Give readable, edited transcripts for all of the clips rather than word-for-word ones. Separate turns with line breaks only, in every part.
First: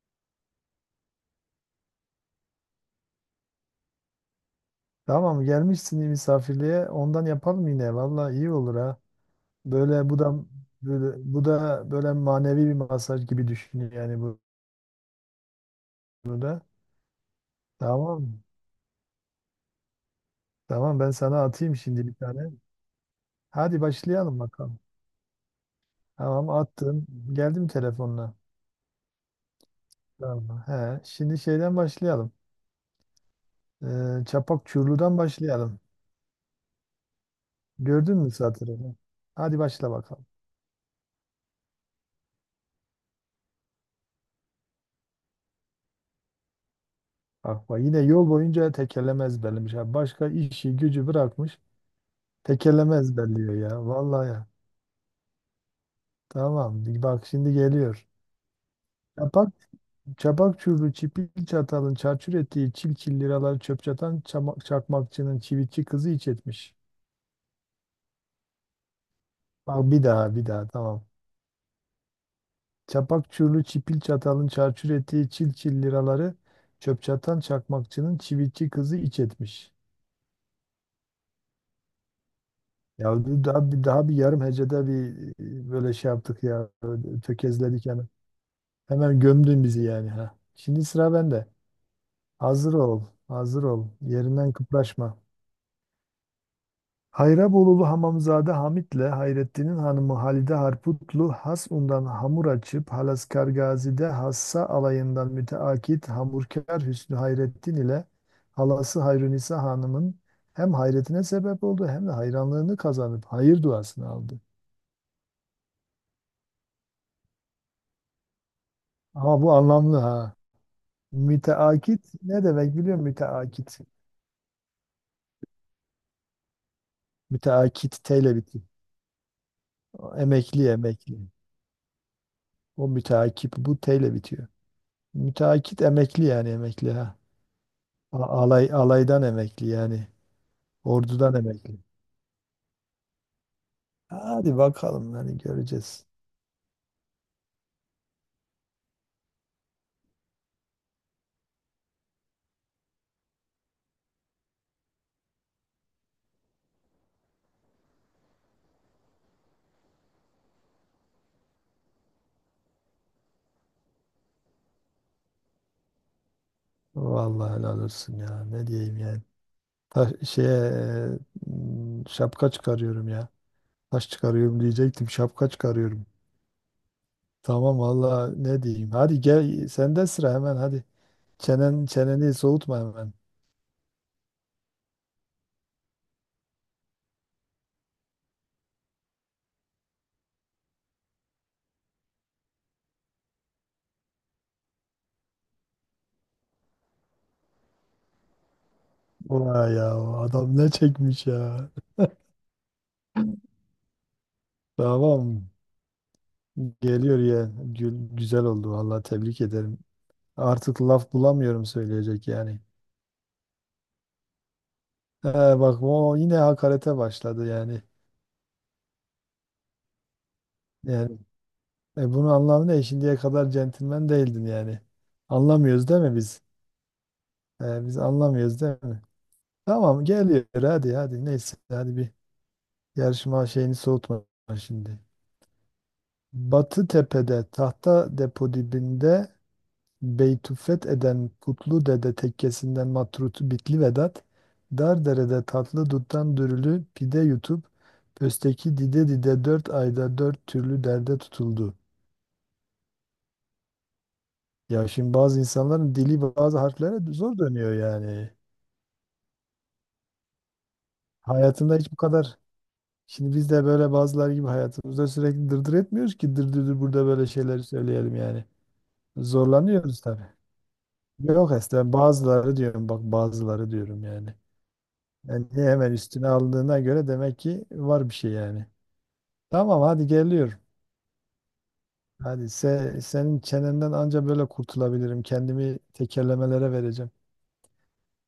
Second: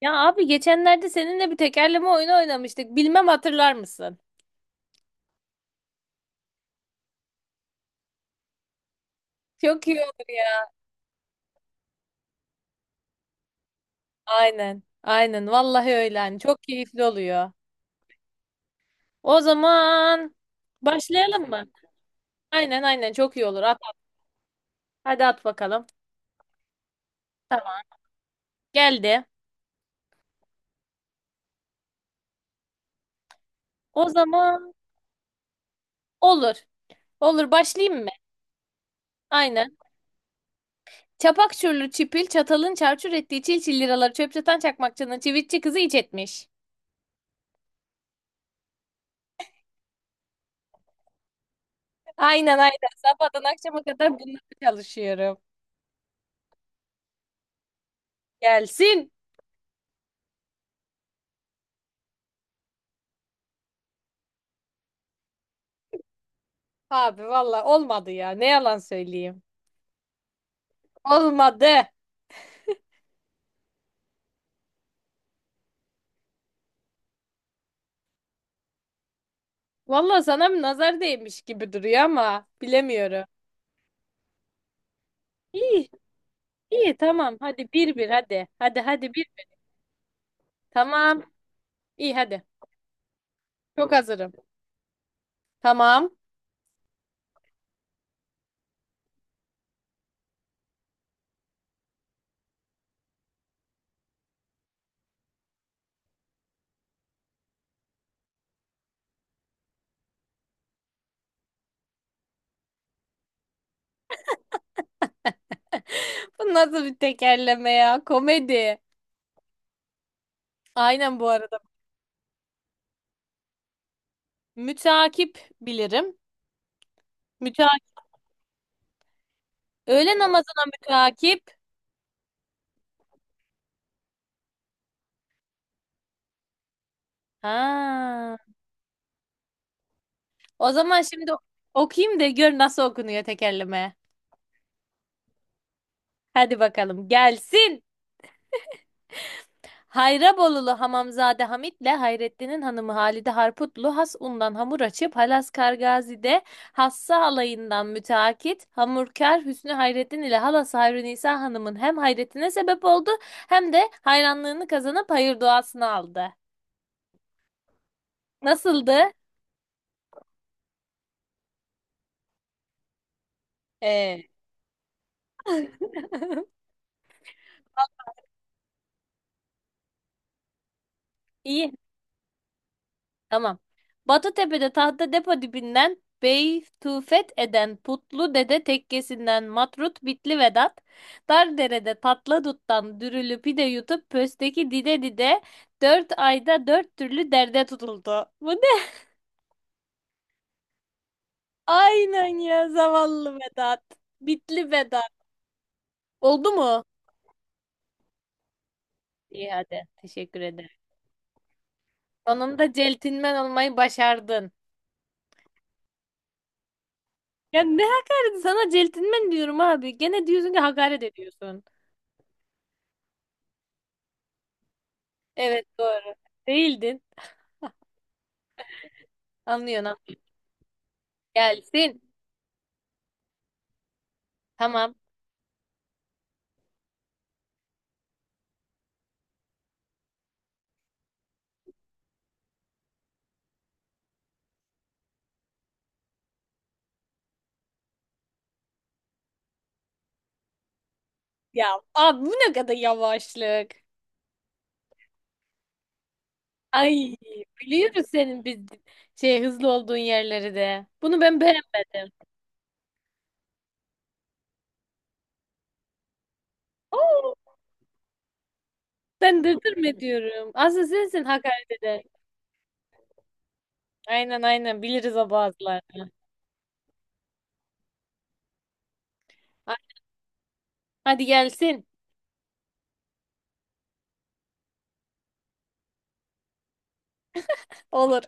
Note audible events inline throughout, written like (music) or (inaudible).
Ya abi geçenlerde seninle bir tekerleme oyunu oynamıştık. Bilmem hatırlar mısın?
Tamam gelmişsin iyi misafirliğe ondan yapalım yine. Vallahi iyi olur ha.
Çok iyi
Böyle bu
olur
da
ya.
böyle bu da böyle manevi bir masaj gibi düşün yani
Aynen. Aynen. Vallahi öyle. Hani
bunu
çok
da.
keyifli oluyor.
Tamam.
O zaman
Tamam ben sana
başlayalım mı?
atayım şimdi bir tane.
Aynen aynen. Çok iyi olur. At,
Hadi
at.
başlayalım bakalım.
Hadi at bakalım.
Tamam attım. Geldim
Tamam.
telefonla.
Geldi.
Tamam. He, şimdi şeyden başlayalım.
O
Çapak
zaman
Çurlu'dan başlayalım.
olur. Olur. Başlayayım mı?
Gördün mü satırını? Hadi
Aynen.
başla bakalım.
Çapak çürlü çipil çatalın çarçur ettiği çil çil liraları çöpçatan çakmakçının çivitçi kızı iç etmiş.
Bak bak yine yol boyunca tekerleme ezberlemiş. Ha, başka işi gücü bırakmış.
Aynen aynen.
Tekeleme
Sabahtan
ezberliyor
akşama
ya.
kadar
Vallahi
bununla
ya.
çalışıyorum.
Tamam. Bak şimdi geliyor.
Gelsin.
Çapak, çapak çubuğu çipil çatalın çarçur ettiği çil çil liraları çöp çatan çakmakçının çivitçi kızı iç etmiş.
Abi valla olmadı ya. Ne yalan söyleyeyim.
Bak bir daha bir daha tamam.
Olmadı.
Çapak çubuğu çipil çatalın çarçur ettiği çil çil liraları çöp çatan çakmakçının çivitçi kızı iç etmiş.
Valla sana bir nazar değmiş gibi duruyor ama bilemiyorum.
Ya bu daha daha bir yarım hecede bir
İyi,
böyle şey yaptık ya.
iyi
Böyle
tamam. Hadi
tökezledik
bir
hemen.
bir hadi. Hadi hadi
Hemen
bir.
gömdün bizi yani ha. Şimdi sıra
Tamam.
bende.
İyi hadi.
Hazır ol, hazır ol.
Çok hazırım.
Yerinden kıpraşma.
Tamam.
Hayrabolulu Hamamzade Hamit'le Hayrettin'in hanımı Halide Harputlu Hasun'dan hamur açıp Halaskar Gazi'de Hassa alayından müteakit hamurkar Hüsnü Hayrettin ile halası Hayrunisa Hanım'ın hem hayretine sebep oldu hem de hayranlığını kazanıp hayır duasını aldı.
(laughs) Bu nasıl bir tekerleme ya? Komedi.
Ama bu anlamlı ha.
Aynen bu arada.
Müteakit ne demek biliyor musun? Müteakit.
Mütakip bilirim. Mütakip.
Müteakit T ile bitiyor.
Öğle namazına
Emekli emekli.
mütakip.
O müteakip bu T ile bitiyor. Müteakit emekli yani emekli ha.
Ha.
Alay, alaydan emekli yani.
O zaman şimdi
Ordudan emekli.
okuyayım da gör nasıl okunuyor tekerleme.
Hadi bakalım yani göreceğiz.
Hadi bakalım gelsin. Hayrabolulu Hamamzade Hamit'le Hayrettin'in hanımı Halide Harputlu has undan hamur açıp Halas Kargazi'de hassa alayından müteakit hamurkar Hüsnü Hayrettin ile halası Hayri Nisa Hanım'ın hem hayretine sebep oldu hem de hayranlığını kazanıp hayır duasını aldı.
Vallahi helal olsun ya. Ne diyeyim
Nasıldı?
yani. Ta şeye şapka çıkarıyorum ya. Taş
Ee,
çıkarıyorum diyecektim. Şapka çıkarıyorum.
(laughs)
Tamam vallahi ne diyeyim. Hadi gel sende sıra hemen hadi.
İyi.
Çenen çeneni soğutma hemen.
Tamam. Batıtepe'de tahta depo dibinden Beytufet eden Putlu Dede tekkesinden Matrut Bitli Vedat, Dardere'de tatlı duttan dürülü pide yutup pösteki dide dide dört ayda dört türlü derde tutuldu. Bu ne?
Vay ya adam ne çekmiş
(laughs)
ya.
Aynen ya zavallı Vedat. Bitli Vedat.
Tamam.
Oldu mu?
Geliyor ya. Gül, güzel oldu vallahi tebrik
İyi
ederim.
hadi. Teşekkür ederim.
Artık laf bulamıyorum söyleyecek yani.
Sonunda celtinmen olmayı başardın.
He, bak o yine hakarete başladı
Ya
yani.
ne hakaret, sana celtinmen diyorum abi. Gene diyorsun ki hakaret
Yani
ediyorsun.
bunun anlamı ne? Şimdiye kadar centilmen değildin yani.
Evet
Anlamıyoruz değil
doğru.
mi biz?
Değildin.
E, biz anlamıyoruz değil mi?
Anlıyorum.
Tamam geliyor hadi hadi neyse hadi
Gelsin.
bir yarışma şeyini soğutma
Tamam.
şimdi. Batı Tepe'de tahta depo dibinde Beytü fetheden putlu dede tekkesinden matrutu bitli Vedat, dar derede tatlı duttan dürülü pide yutup, pösteki dide dide dört ayda dört türlü derde tutuldu.
Ya abi bu ne kadar yavaşlık.
Ya şimdi bazı insanların dili bazı harflere
Ay
zor dönüyor
biliyoruz
yani.
senin biz şey hızlı olduğun yerleri de. Bunu ben
Hayatımda hiç bu
beğenmedim.
kadar. Şimdi biz de böyle bazılar gibi hayatımızda sürekli dırdır etmiyoruz ki dırdırdır burada böyle
Oo,
şeyleri söyleyelim yani.
ben dırdır mı
Zorlanıyoruz tabii.
diyorum? Aslında sensin
Yok
hakaret
Esra,
eden.
bazıları diyorum bak bazıları diyorum yani.
Aynen aynen, biliriz o
Yani hemen
bazılarını.
üstüne aldığına göre demek ki var bir şey yani.
Ha-
Tamam hadi geliyorum.
Hadi gelsin.
Hadi senin çenenden anca böyle kurtulabilirim. Kendimi tekerlemelere vereceğim.
Olur.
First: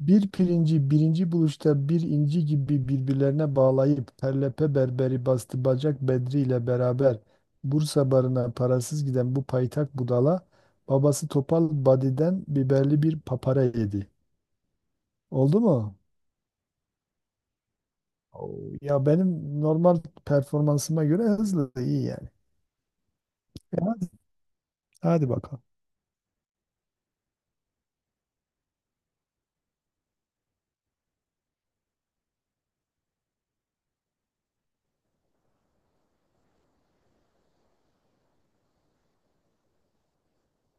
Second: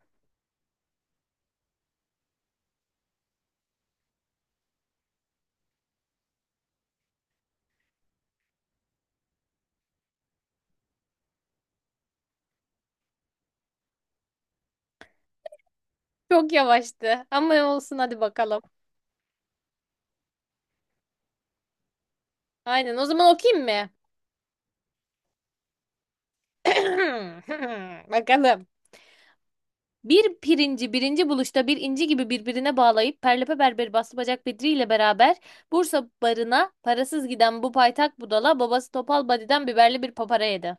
Bir pirinci birinci buluşta bir inci gibi birbirlerine bağlayıp perlepe berberi bastı bacak Bedri ile beraber Bursa barına parasız giden bu paytak budala babası Topal Badi'den biberli bir papara yedi. Oldu mu?
Çok yavaştı. Ama olsun hadi bakalım.
Oo, ya benim normal performansıma göre hızlı iyi
Aynen, o zaman okuyayım mı?
yani. Hadi bakalım.
(clears throat) Bakalım. Bir pirinci birinci buluşta bir inci gibi birbirine bağlayıp Perlepe Berberi Bastı Bacak Bedri ile beraber Bursa barına parasız giden bu paytak budala babası Topal Badi'den biberli bir papara yedi.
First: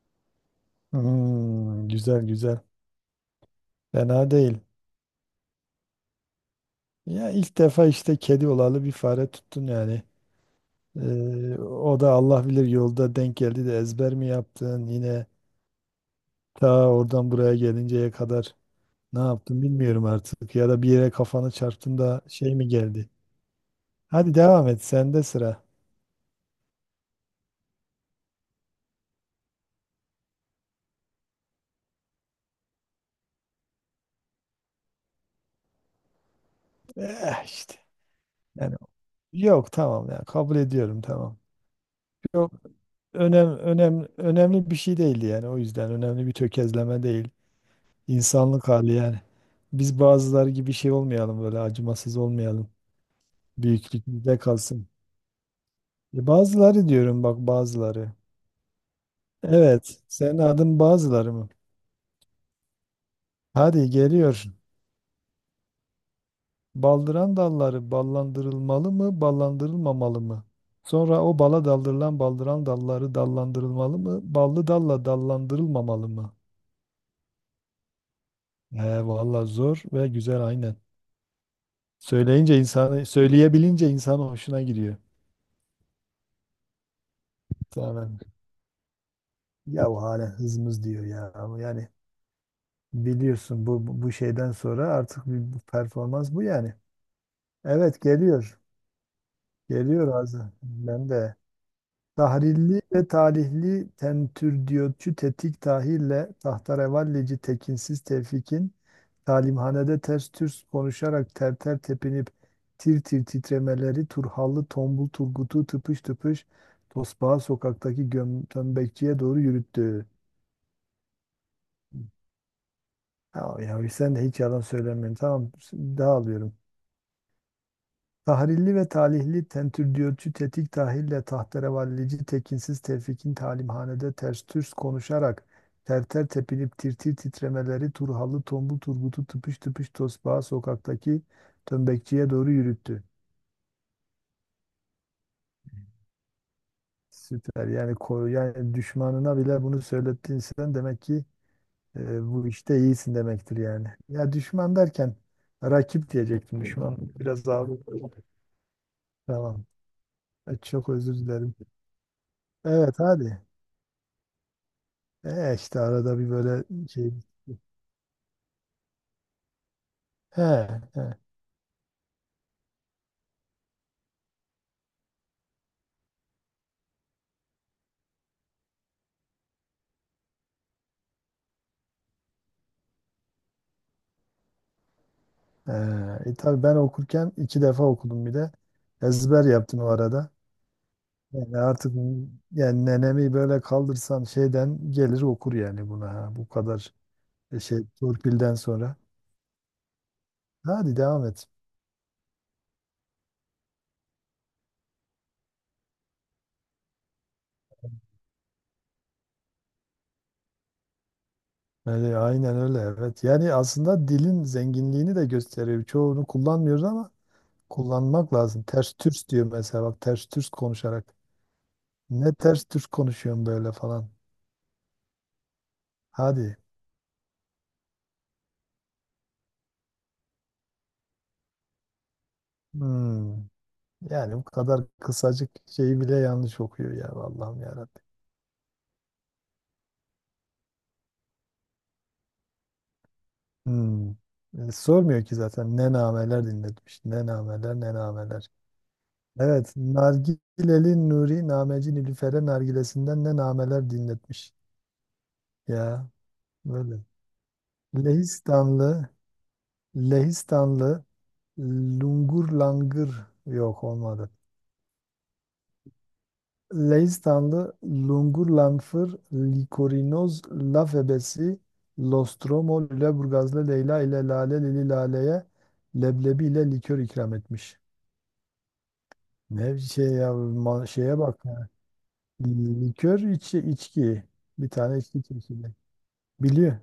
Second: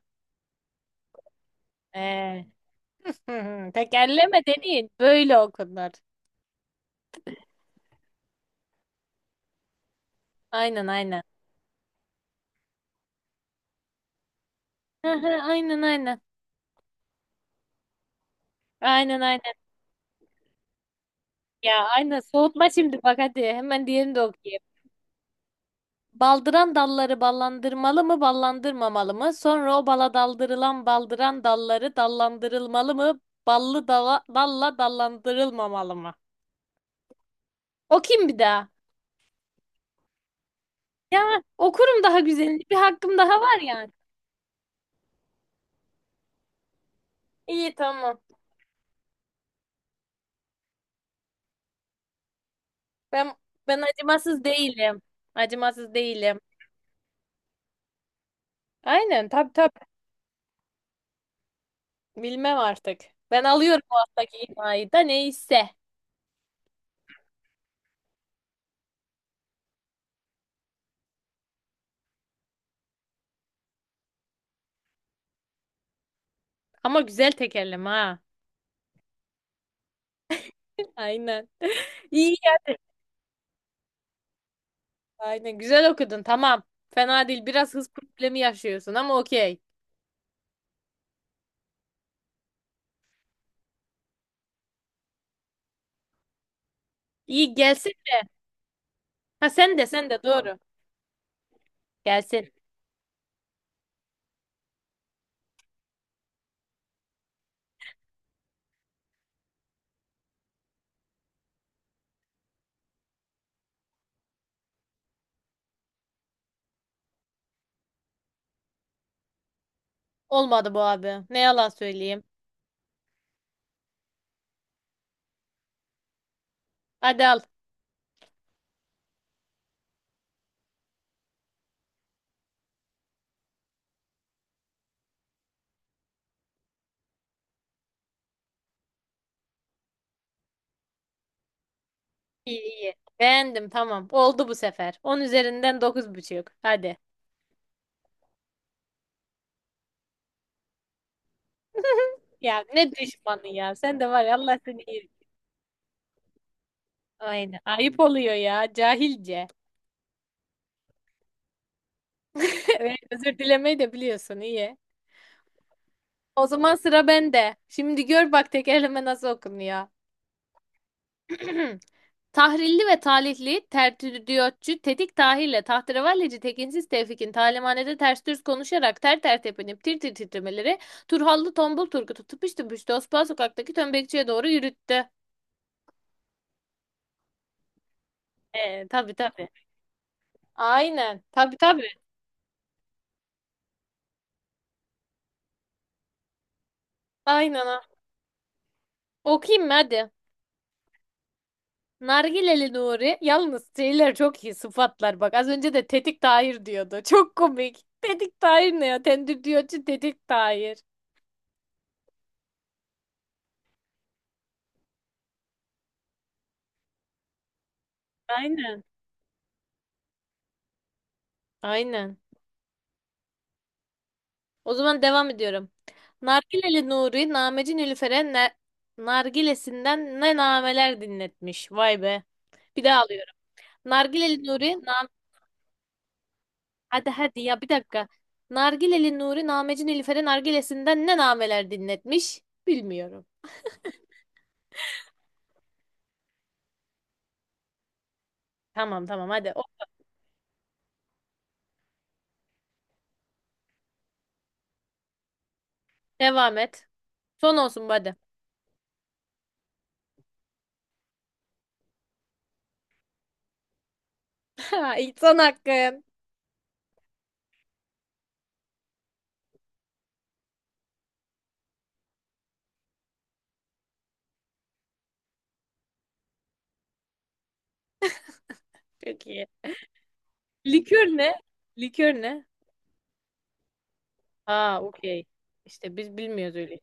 Hmm, güzel
Ee,
güzel.
hı hı,
Fena
tekerleme
değil.
dediğin böyle okunur.
Ya ilk defa işte kedi olalı bir fare tuttun yani.
Aynen aynen.
O da Allah bilir yolda denk geldi de ezber mi yaptın
Hı
yine
hı, aynen aynen.
ta oradan buraya gelinceye kadar ne
Aynen aynen.
yaptın bilmiyorum artık. Ya da bir yere kafanı
Ya
çarptın
aynen,
da şey mi
soğutma şimdi
geldi?
bak, hadi hemen diğerini de
Hadi
okuyayım.
devam et sende sıra.
Baldıran dalları ballandırmalı mı, ballandırmamalı mı? Sonra o bala daldırılan baldıran dalları dallandırılmalı mı? Ballı dala, dalla dallandırılmamalı mı?
Eh işte.
Okuyayım bir daha.
Yani yok tamam ya kabul ediyorum tamam.
Ya okurum daha
Yok
güzelini. Bir hakkım daha var yani.
önemli bir şey değildi yani o yüzden önemli bir tökezleme değil.
İyi tamam.
İnsanlık hali yani. Biz bazıları gibi şey olmayalım böyle acımasız olmayalım.
Ben ben
Büyüklük bizde
acımasız
kalsın.
değilim. Acımasız
E
değilim.
bazıları diyorum bak bazıları.
Aynen tabii tabii.
Evet, senin adın bazıları mı?
Bilmem artık. Ben alıyorum
Hadi
o alttaki
geliyor.
imayı da, neyse.
Baldıran dalları ballandırılmalı mı, ballandırılmamalı mı? Sonra o bala daldırılan baldıran dalları dallandırılmalı mı, ballı dalla dallandırılmamalı mı?
Ama güzel tekerleme ha.
He valla zor ve güzel aynen.
(laughs) Aynen. (laughs) İyi.
Söyleyince insanı, söyleyebilince insan hoşuna gidiyor.
Aynen güzel okudun tamam. Fena değil. Biraz hız
Tamam.
problemi yaşıyorsun ama okey.
Ya hala hızımız diyor ya. Yani biliyorsun bu şeyden sonra artık bir bu performans bu yani.
İyi gelsin
Evet
de.
geliyor.
Ha, sen de sen
Geliyor
de
Azam.
doğru.
Ben de.
Gelsin.
Tahrilli ve talihli tentürdiyotçu tetik tahille tahterevallici tekinsiz tevfikin talimhanede ters türs konuşarak ter ter tepinip tir tir titremeleri Turhallı tombul Turgut'u tıpış tıpış Tosbağa sokaktaki tömbekçiye doğru yürüttü.
Olmadı bu abi. Ne yalan söyleyeyim.
Ya sen de hiç yalan söylemiyorsun. Tamam dağılıyorum.
Hadi al.
Tahrilli ve talihli tentürdiyotçu tetik tahille tahterevallici tekinsiz tevfikin talimhanede ters türs konuşarak terter tepinip tirtir titremeleri Turhalı tombul Turgut'u tıpış tıpış tosbağa sokaktaki tömbekçiye doğru
İyi iyi.
yürüttü.
Beğendim tamam. Oldu bu sefer. 10 üzerinden 9,5. Hadi.
Süper. Yani yani düşmanına bile bunu söylettin sen demek ki
(laughs)
bu
Ya
işte
ne
iyisin
düşmanı
demektir
ya.
yani.
Sen de var
Ya
ya, Allah
düşman
seni iyi.
derken rakip diyecektim. Düşman biraz
Aynen.
ağır.
Ayıp oluyor ya. Cahilce.
Tamam. Çok özür dilerim.
(laughs) Öyle
Evet
özür
hadi.
dilemeyi de biliyorsun. İyi.
E işte arada bir
O
böyle
zaman sıra
şey.
bende. Şimdi gör bak, tekerleme nasıl okunuyor.
He, he,
(clears throat) Tahrilli ve talihli, tertüdyotçu, tetik tahirle, tahterevalleci, tekinsiz tevfikin, talimhanede ters düz konuşarak, ter ter tepinip, tir tir titremeleri, Turhallı tombul Turgut'u tıpış tıpış Tosbağa sokaktaki tömbekçiye doğru yürüttü.
he. Tabii ben okurken iki defa okudum bir de.
Tabii
Ezber
tabii.
yaptım o arada.
Aynen. Tabii
Yani artık
tabii.
yani nenemi böyle kaldırsan şeyden gelir okur yani buna. Ha. Bu kadar
Aynen
şey
ha.
torpilden sonra.
Okuyayım mı hadi.
Hadi devam et.
Nargileli Nuri. Yalnız şeyler çok iyi sıfatlar bak. Az önce de tetik tahir diyordu. Çok komik. Tetik tahir ne ya? Tendürdiyotçu tetik tahir.
Öyle, aynen öyle evet. Yani aslında dilin zenginliğini de gösteriyor. Çoğunu kullanmıyoruz ama kullanmak lazım.
Aynen.
Ters türs diyor mesela bak ters türs konuşarak.
Aynen.
Ne ters düz konuşuyorsun böyle falan.
O zaman devam ediyorum.
Hadi.
Nargileli Nuri, Nameci Nilüfer'e nargilesinden ne nameler dinletmiş. Vay be. Bir daha alıyorum.
Hmm. Yani
Nargileli
bu
Nuri,
kadar kısacık şeyi bile yanlış okuyor ya
hadi hadi
Allah'ım
ya, bir
yarabbim.
dakika. Nargileli Nuri, Nameci Nilüfer'e nargilesinden ne nameler dinletmiş? Bilmiyorum.
Hmm. Sormuyor ki zaten ne nameler dinletmiş. Ne nameler ne nameler.
Tamam tamam hadi. O,
Evet Nargileli Nuri Nameci Nilüfer'e nargilesinden ne nameler dinletmiş. Ya
devam et.
böyle.
Son olsun bu hadi. (laughs)
Lehistanlı Lehistanlı Lungur Langır yok olmadı.
Ha, son hakkın.
Leistanlı Lungurlanfır Likorinoz Laf Ebesi Lostromo Lüleburgazlı Leyla ile Lale Lili Lale'ye leblebi ile likör ikram etmiş.
Çok iyi.
Ne şey ya
Likör
şeye
ne?
bak. Ya.
Likör ne?
Likör içi içki. Bir
Aa
tane içki
okey.
çeşidi.
İşte biz bilmiyoruz
Biliyor.
öyle.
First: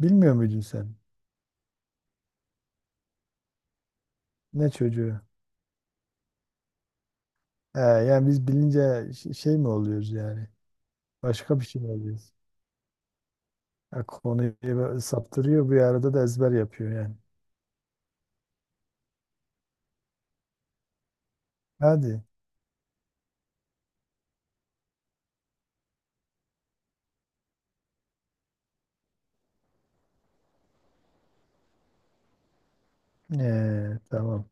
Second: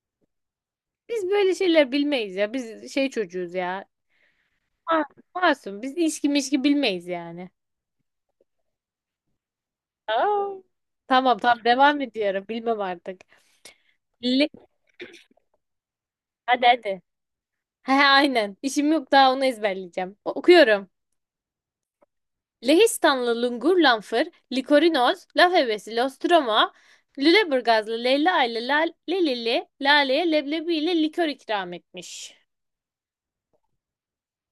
Bilmiyor muydun sen?
Biz böyle şeyler bilmeyiz ya. Biz şey çocuğuz ya.
Ne
Ma-
çocuğu?
Masum. Biz ilişki mişki bilmeyiz yani.
He, yani biz bilince şey mi oluyoruz yani?
Aa. Tamam
Başka
tamam
bir şey mi
devam
oluyoruz?
ediyorum. Bilmem artık.
Ya
Le-
konuyu böyle saptırıyor bir arada da ezber
hadi
yapıyor
hadi.
yani.
He aynen. İşim yok daha onu ezberleyeceğim. Okuyorum.
Hadi.
Lehistanlı Lungur Lanfır, Likorinoz, Laf Hevesi, Lostroma, Lüleburgazlı Leyla ile Lelili, Lale'ye leblebi ile likör ikram etmiş.
Tamam.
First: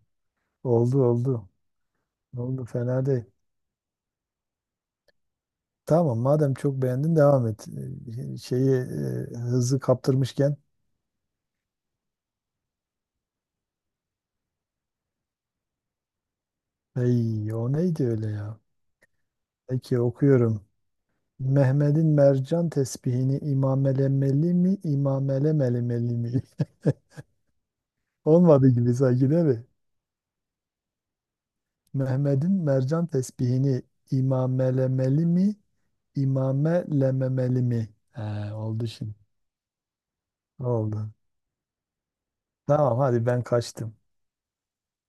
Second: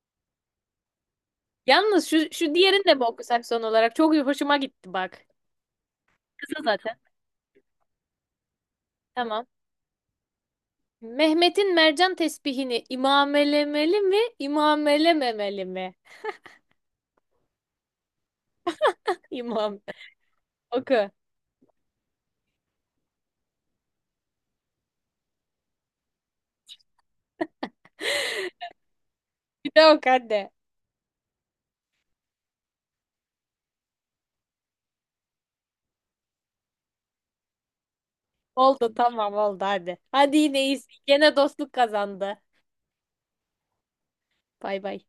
Oldu oldu.
Yalnız şu
Oldu
diğerini de mi
fena değil.
okusak son olarak? Çok hoşuma gitti bak.
Tamam madem
Kısa
çok
zaten.
beğendin devam et. Şeyi
Tamam.
hızı kaptırmışken.
Mehmet'in mercan tesbihini imamelemeli mi, imamelememeli mi?
Ey o neydi öyle ya?
(laughs) İmam.
Peki okuyorum.
Oku.
Mehmet'in mercan tesbihini imamelemeli mi, imamelemelemeli mi? (laughs) Olmadı gibi sanki değil mi?
Bir de oku hadi.
Mehmet'in mercan tesbihini imamelemeli mi, imamelememeli mi? He, oldu
Oldu
şimdi.
tamam oldu hadi. Hadi yine iyisin.
Oldu.
Gene dostluk kazandı.
Tamam hadi ben kaçtım.
Bay bay.